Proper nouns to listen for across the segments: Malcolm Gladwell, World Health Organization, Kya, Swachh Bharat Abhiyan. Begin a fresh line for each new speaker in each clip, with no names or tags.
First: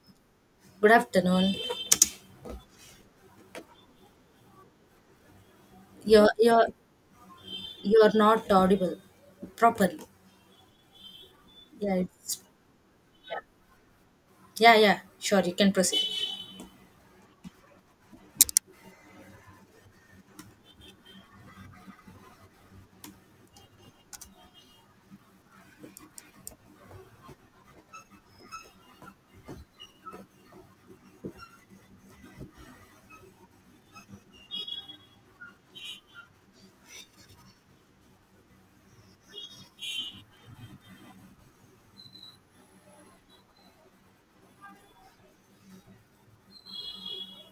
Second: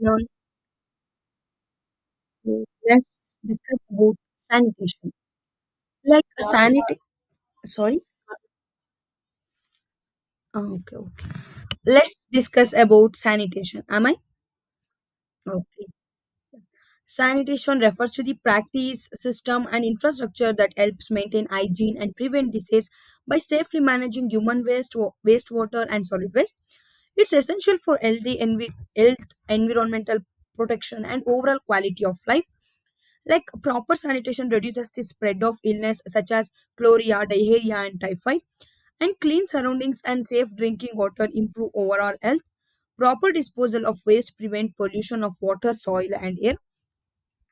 Now let's
Good afternoon.
discuss about sanitation. Like
You're
a
you're
sanity, sorry.
you're not audible properly.
Ah, okay, okay.
Yeah,
Let's
it's,
discuss about sanitation. Am I?
yeah, yeah. Sure, you can
Okay.
proceed.
Sanitation refers to the practice, system, and infrastructure that helps maintain hygiene and prevent disease by safely managing human waste, wastewater, and solid waste. It's essential for health, environmental protection, and overall quality of life. Like proper sanitation reduces the spread of illness such as chloria, diarrhea, and typhoid, and clean surroundings and safe drinking water improve overall health. Proper disposal of waste prevent pollution of water, soil, and air.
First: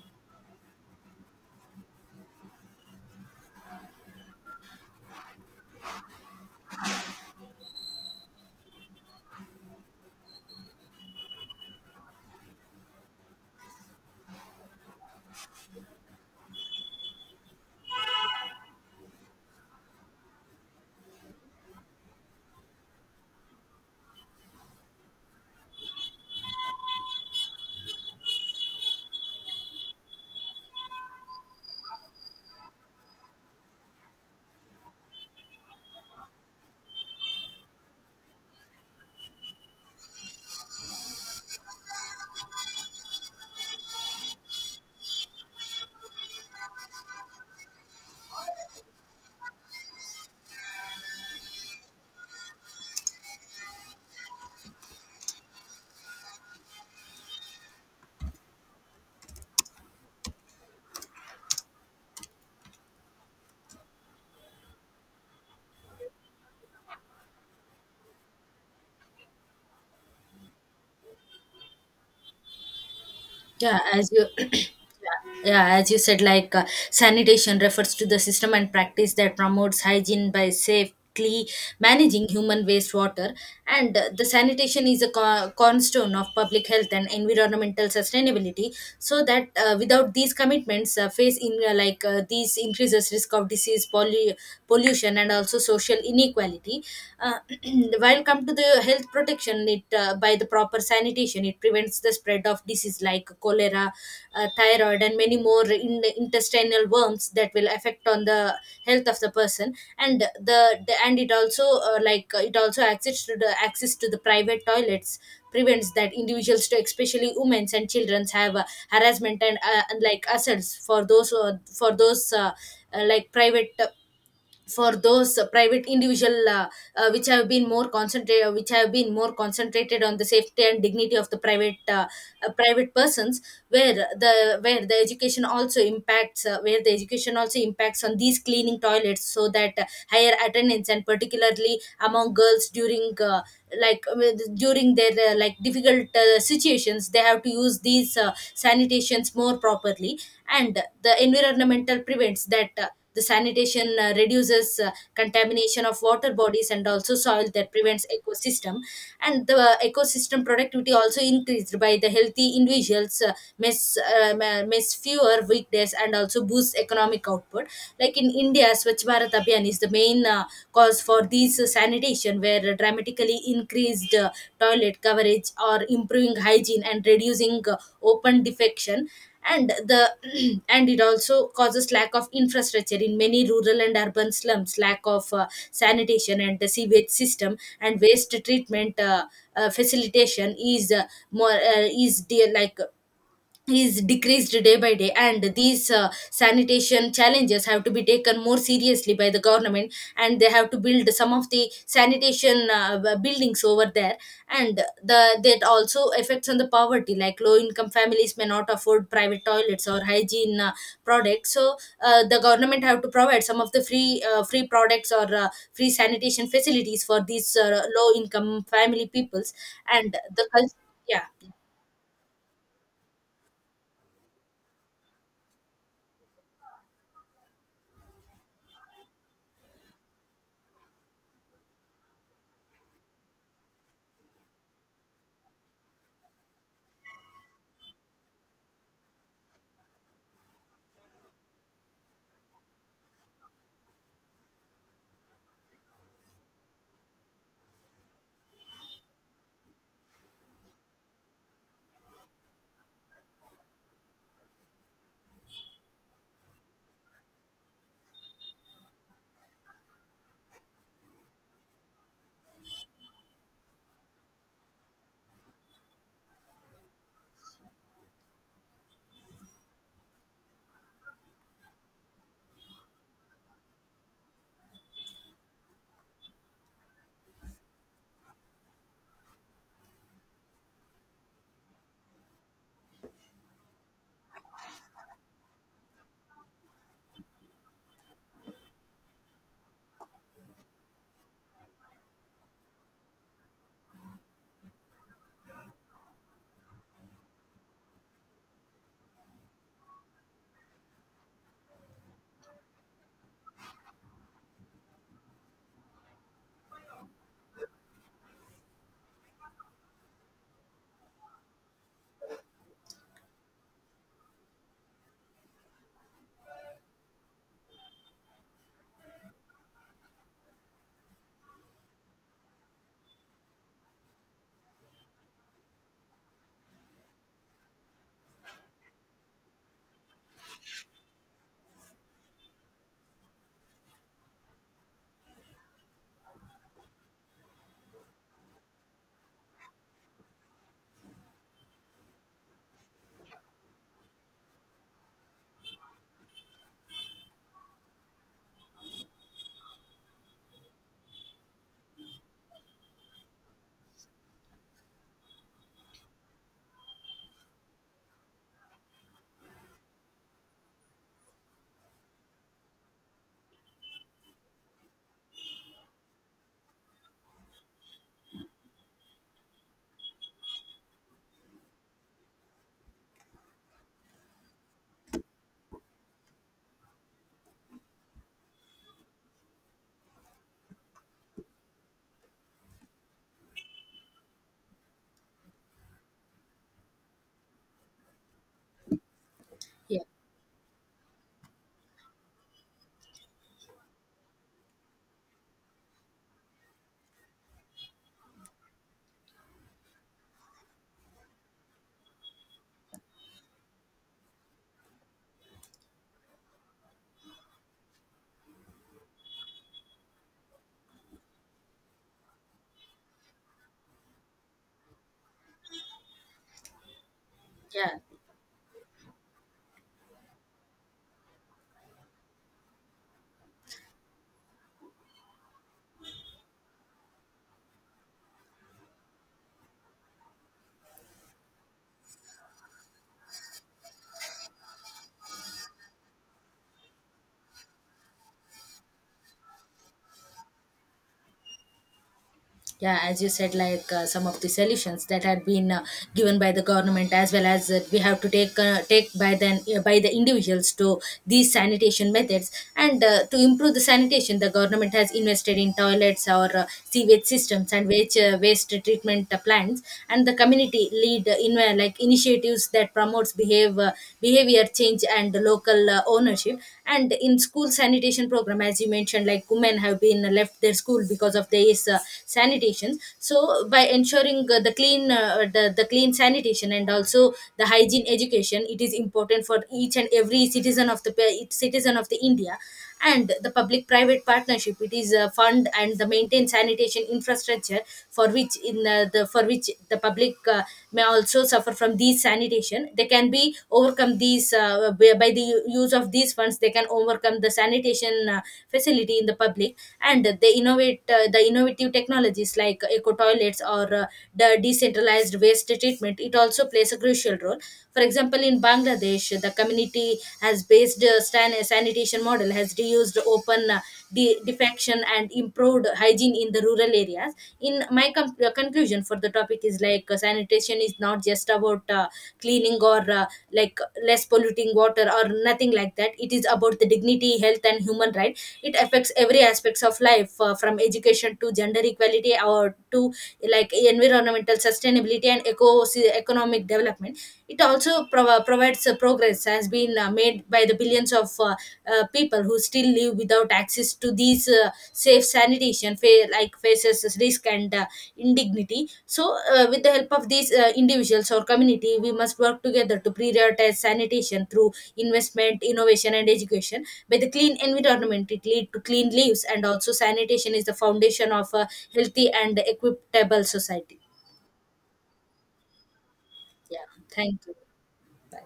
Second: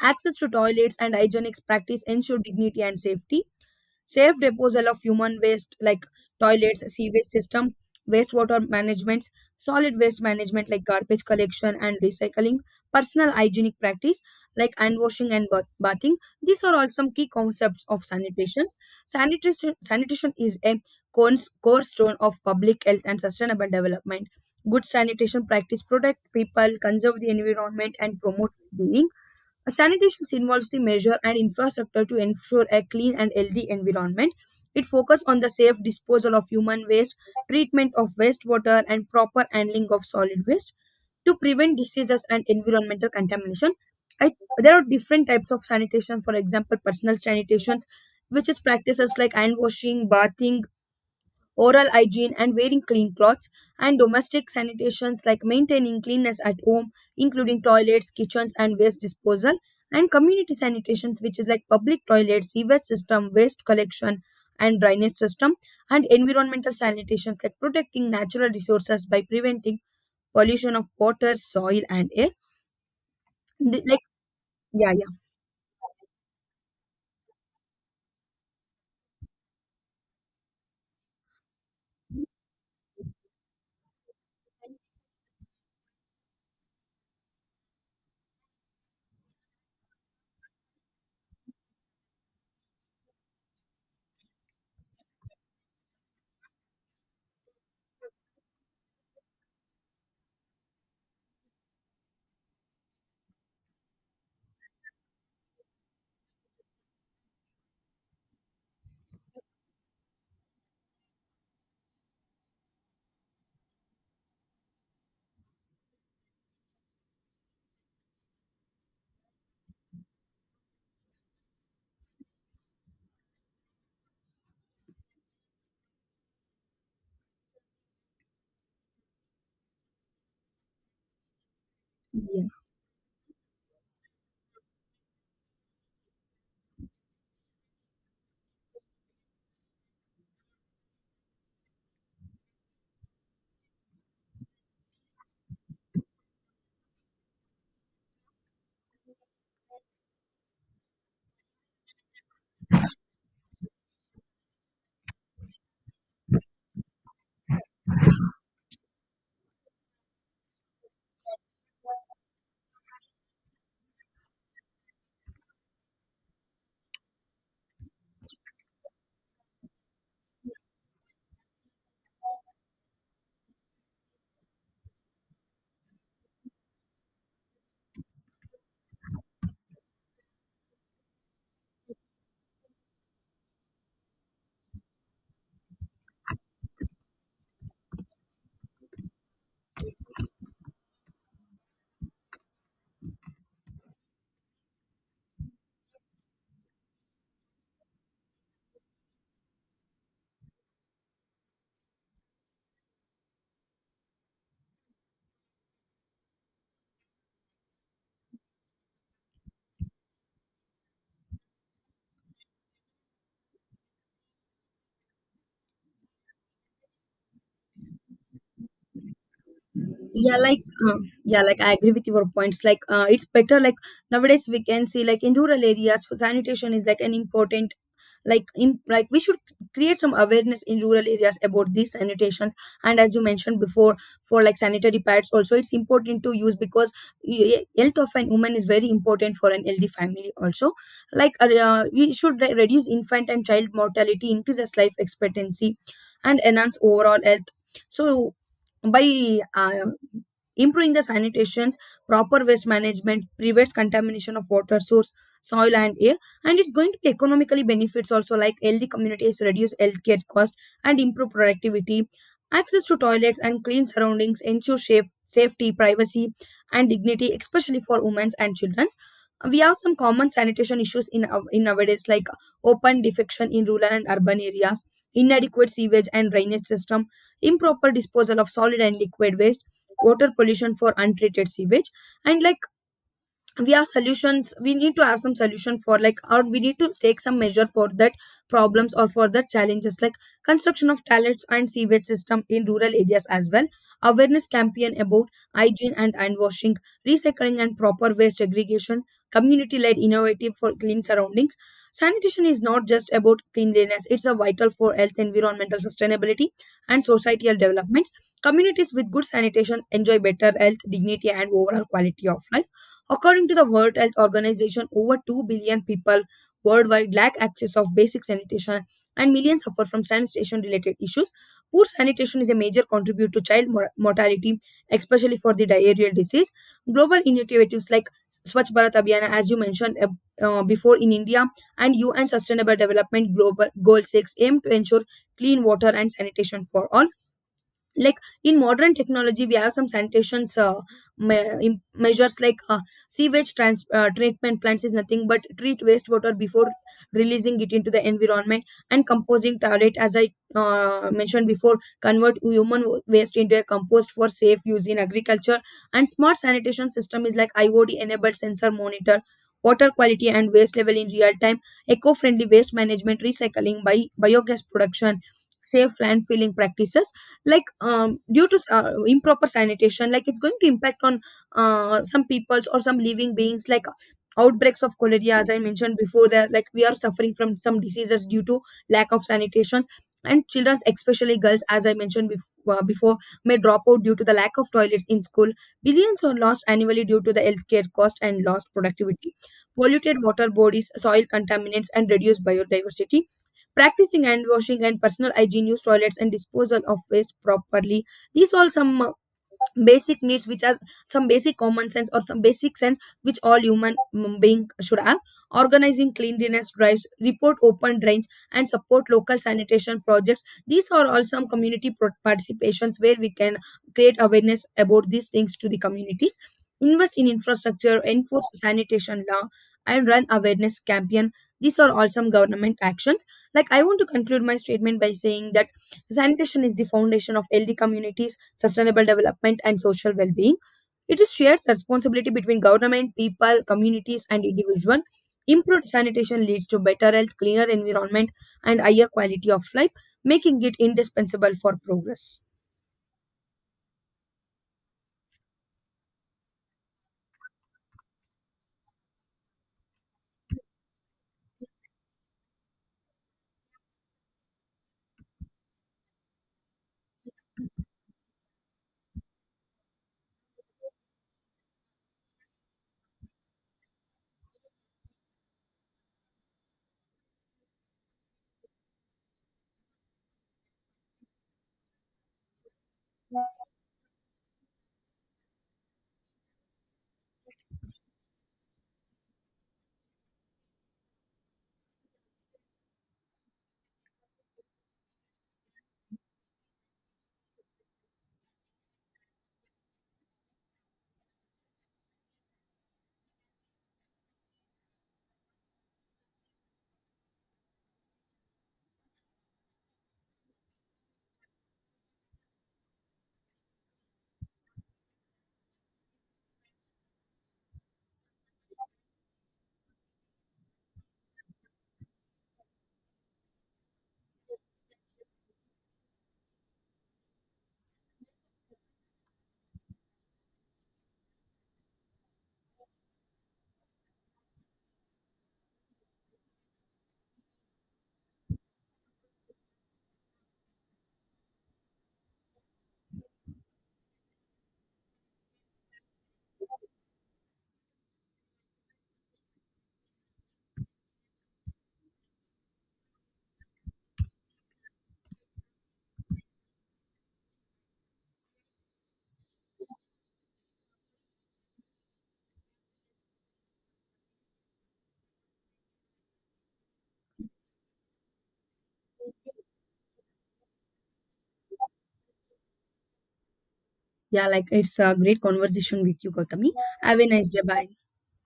Access to toilets and hygienic practice ensure dignity and safety, safe disposal of human waste like toilets, sewage system, wastewater management, solid waste management like garbage collection and recycling, personal hygienic practice like hand washing and bathing. These are all some key concepts of sanitation. Sanitation is a cornerstone of public health and sustainable development. Good sanitation practice protect people, conserve the environment, and promote well-being. Sanitation involves the measure and infrastructure to ensure a clean and healthy environment. It focuses on the safe disposal of human waste, treatment of wastewater, and proper handling of solid waste to prevent diseases and environmental contamination. I, there are different types of sanitation, for example, personal sanitations, which is practices like hand washing, bathing, oral hygiene, and wearing clean clothes, and domestic sanitations like maintaining cleanness at home, including toilets, kitchens, and waste disposal, and community sanitations, which is like public toilets, sewage system, waste collection, and drainage system, and environmental sanitations like protecting natural resources by preventing pollution of water, soil, and air.
Yeah,
Like,
as you
yeah, yeah.
yeah, as you said, sanitation refers to the system and practice that promotes hygiene by safely managing human wastewater, and the sanitation is a cornerstone of public health and environmental sustainability. So that without these commitments, face in these increases risk of disease, pollution and also social inequality. Uh, while come to the health protection, it by the proper sanitation, it prevents the spread of disease like cholera, thyroid, and many more intestinal worms that will affect on the health of the person. And the and it also it also access to the private toilets prevents that individuals to especially women and children have harassment and like assaults for those like private for those private individual which have been more concentrated on the safety and dignity of the private
Yeah.
private persons where the education also impacts on these cleaning toilets so that higher attendance and particularly among girls during during their difficult situations they have to use these sanitations more properly and the environmental prevents that the sanitation reduces contamination of water bodies and also soil that prevents ecosystem and the ecosystem productivity also increased by the healthy individuals miss fewer weekdays and also boosts economic output like in India Swachh Bharat Abhiyan is the main cause for these sanitation where dramatically increased toilet coverage or improving hygiene and reducing open defecation and the and it also causes lack of infrastructure in many rural and urban slums lack of sanitation and the sewage system and waste treatment facilitation is more is dear is decreased day by day and these sanitation challenges have to be taken more seriously by the government and they have to build some of the sanitation buildings over there and the that also affects on the poverty like low income families may not afford private toilets or hygiene products so the government have to provide some of the free free products or free sanitation facilities for these low income family peoples and
Yeah, like uh,
yeah,
yeah, like I agree with your points. Like, it's better. Like, nowadays we can see like in rural areas for sanitation is like an important. Like in, like, we should create some awareness in rural areas about these sanitations. And as you mentioned before, for like sanitary pads also, it's important to use because health of an woman is very important for an healthy family also. Like we should reduce infant and child mortality, increases life expectancy, and enhance overall health. So by improving the sanitations, proper waste management prevents contamination of water source, soil, and air. And it's going to economically benefits also, like healthy communities reduce healthcare cost and improve productivity. Access to toilets and clean surroundings ensure safety, privacy, and dignity, especially for women and children. We have some common sanitation issues in, in nowadays, like open defecation in rural and urban areas, inadequate sewage and drainage system, improper disposal of solid and liquid waste, water pollution for untreated sewage. And like, we have solutions. We need to have some solution for, like, or we need to take some measure for that problems or for the challenges, like construction of toilets and sewage system in rural areas as well, awareness campaign about hygiene and hand washing, recycling and proper waste segregation, community led innovative for clean surroundings. Sanitation is not just about cleanliness, it's a vital for health, environmental sustainability, and societal developments. Communities with good sanitation enjoy better health, dignity, and overall quality of life. According to the World Health Organization, over 2 billion people worldwide lack access of basic sanitation, and millions suffer from sanitation related issues. Poor sanitation is a major contributor to child mortality, especially for the diarrheal disease. Global initiatives like Swachh Bharat Abhiyan, as you mentioned before in India, and UN Sustainable Development Global Goal 6 aim to ensure clean water and sanitation for all. Like, in modern technology we have some measures, like sewage treatment plants is nothing but treat wastewater before releasing it into the environment. And composing toilet, as I mentioned before, convert human waste into a compost for safe use in agriculture. And smart sanitation system is like iod enabled sensor monitor water quality and waste level in real time. Eco-friendly waste management, recycling by biogas production, safe landfilling practices. Like due to improper sanitation, like it's going to impact on some peoples or some living beings, like outbreaks of cholera. As I mentioned before, that like we are suffering from some diseases due to lack of sanitations. And children, especially girls, as I mentioned before, may drop out due to the lack of toilets in school. Billions are lost annually due to the healthcare cost and lost productivity,
yeah,
polluted water bodies, soil contaminants, and reduced biodiversity. Practicing hand washing and personal hygiene, use toilets and disposal of waste properly, these all some basic needs, which are some basic common sense or some basic sense which all human being should have. Organizing cleanliness drives, report open drains, and support local sanitation projects, these are all some community participations where we can create awareness about these things to the communities. Invest in
yeah.
infrastructure, enforce sanitation law, and run awareness campaign, these are all some government actions. Like, I want to conclude my statement by saying that sanitation is the foundation of healthy communities, sustainable development, and social well being. It is shared responsibility between government, people, communities, and individual. Improved sanitation leads to better health, cleaner environment, and higher quality of life, making it indispensable for progress.
Yeah, as you said, some of the solutions that had been given by the government as well as we have to take by the individuals to these sanitation methods and to improve the sanitation the government has invested in toilets or sewage systems and waste treatment plants and the community lead in like initiatives that promotes behave behavior change and local ownership and in school sanitation program as you mentioned like women have been left their school because of this sanitation so by ensuring the clean the clean sanitation and also the hygiene education it is important for each and every citizen of the each citizen of the India and the public private partnership it is a fund and the maintain sanitation infrastructure for which in the for which the public may also suffer from these sanitation they can be overcome these by the use of these funds they can overcome the sanitation facility in the public and they innovate the innovative technologies like eco toilets or the decentralized waste treatment it also plays a crucial role for example, in Bangladesh, the community has based sanitation model has reused open defection and improved hygiene in the rural areas. In my conclusion for the topic is sanitation is not just about cleaning or like less polluting water or nothing like that. It is about the dignity, health, and human right. It affects every aspects of life from education to gender equality or to like environmental sustainability and eco economic development it also provides progress has been made by the billions of people who still live without access to these safe sanitation, faces risk and indignity. So, with the help of these individuals or community, we must work together to prioritize sanitation through investment, innovation, and education. By the clean environment, it lead to clean lives, and also sanitation is the foundation of a healthy and equitable society.
Yeah, like it's a great conversation with you, Gautami.
Yeah,
Have a
thank
nice
you.
day. Bye.
Bye.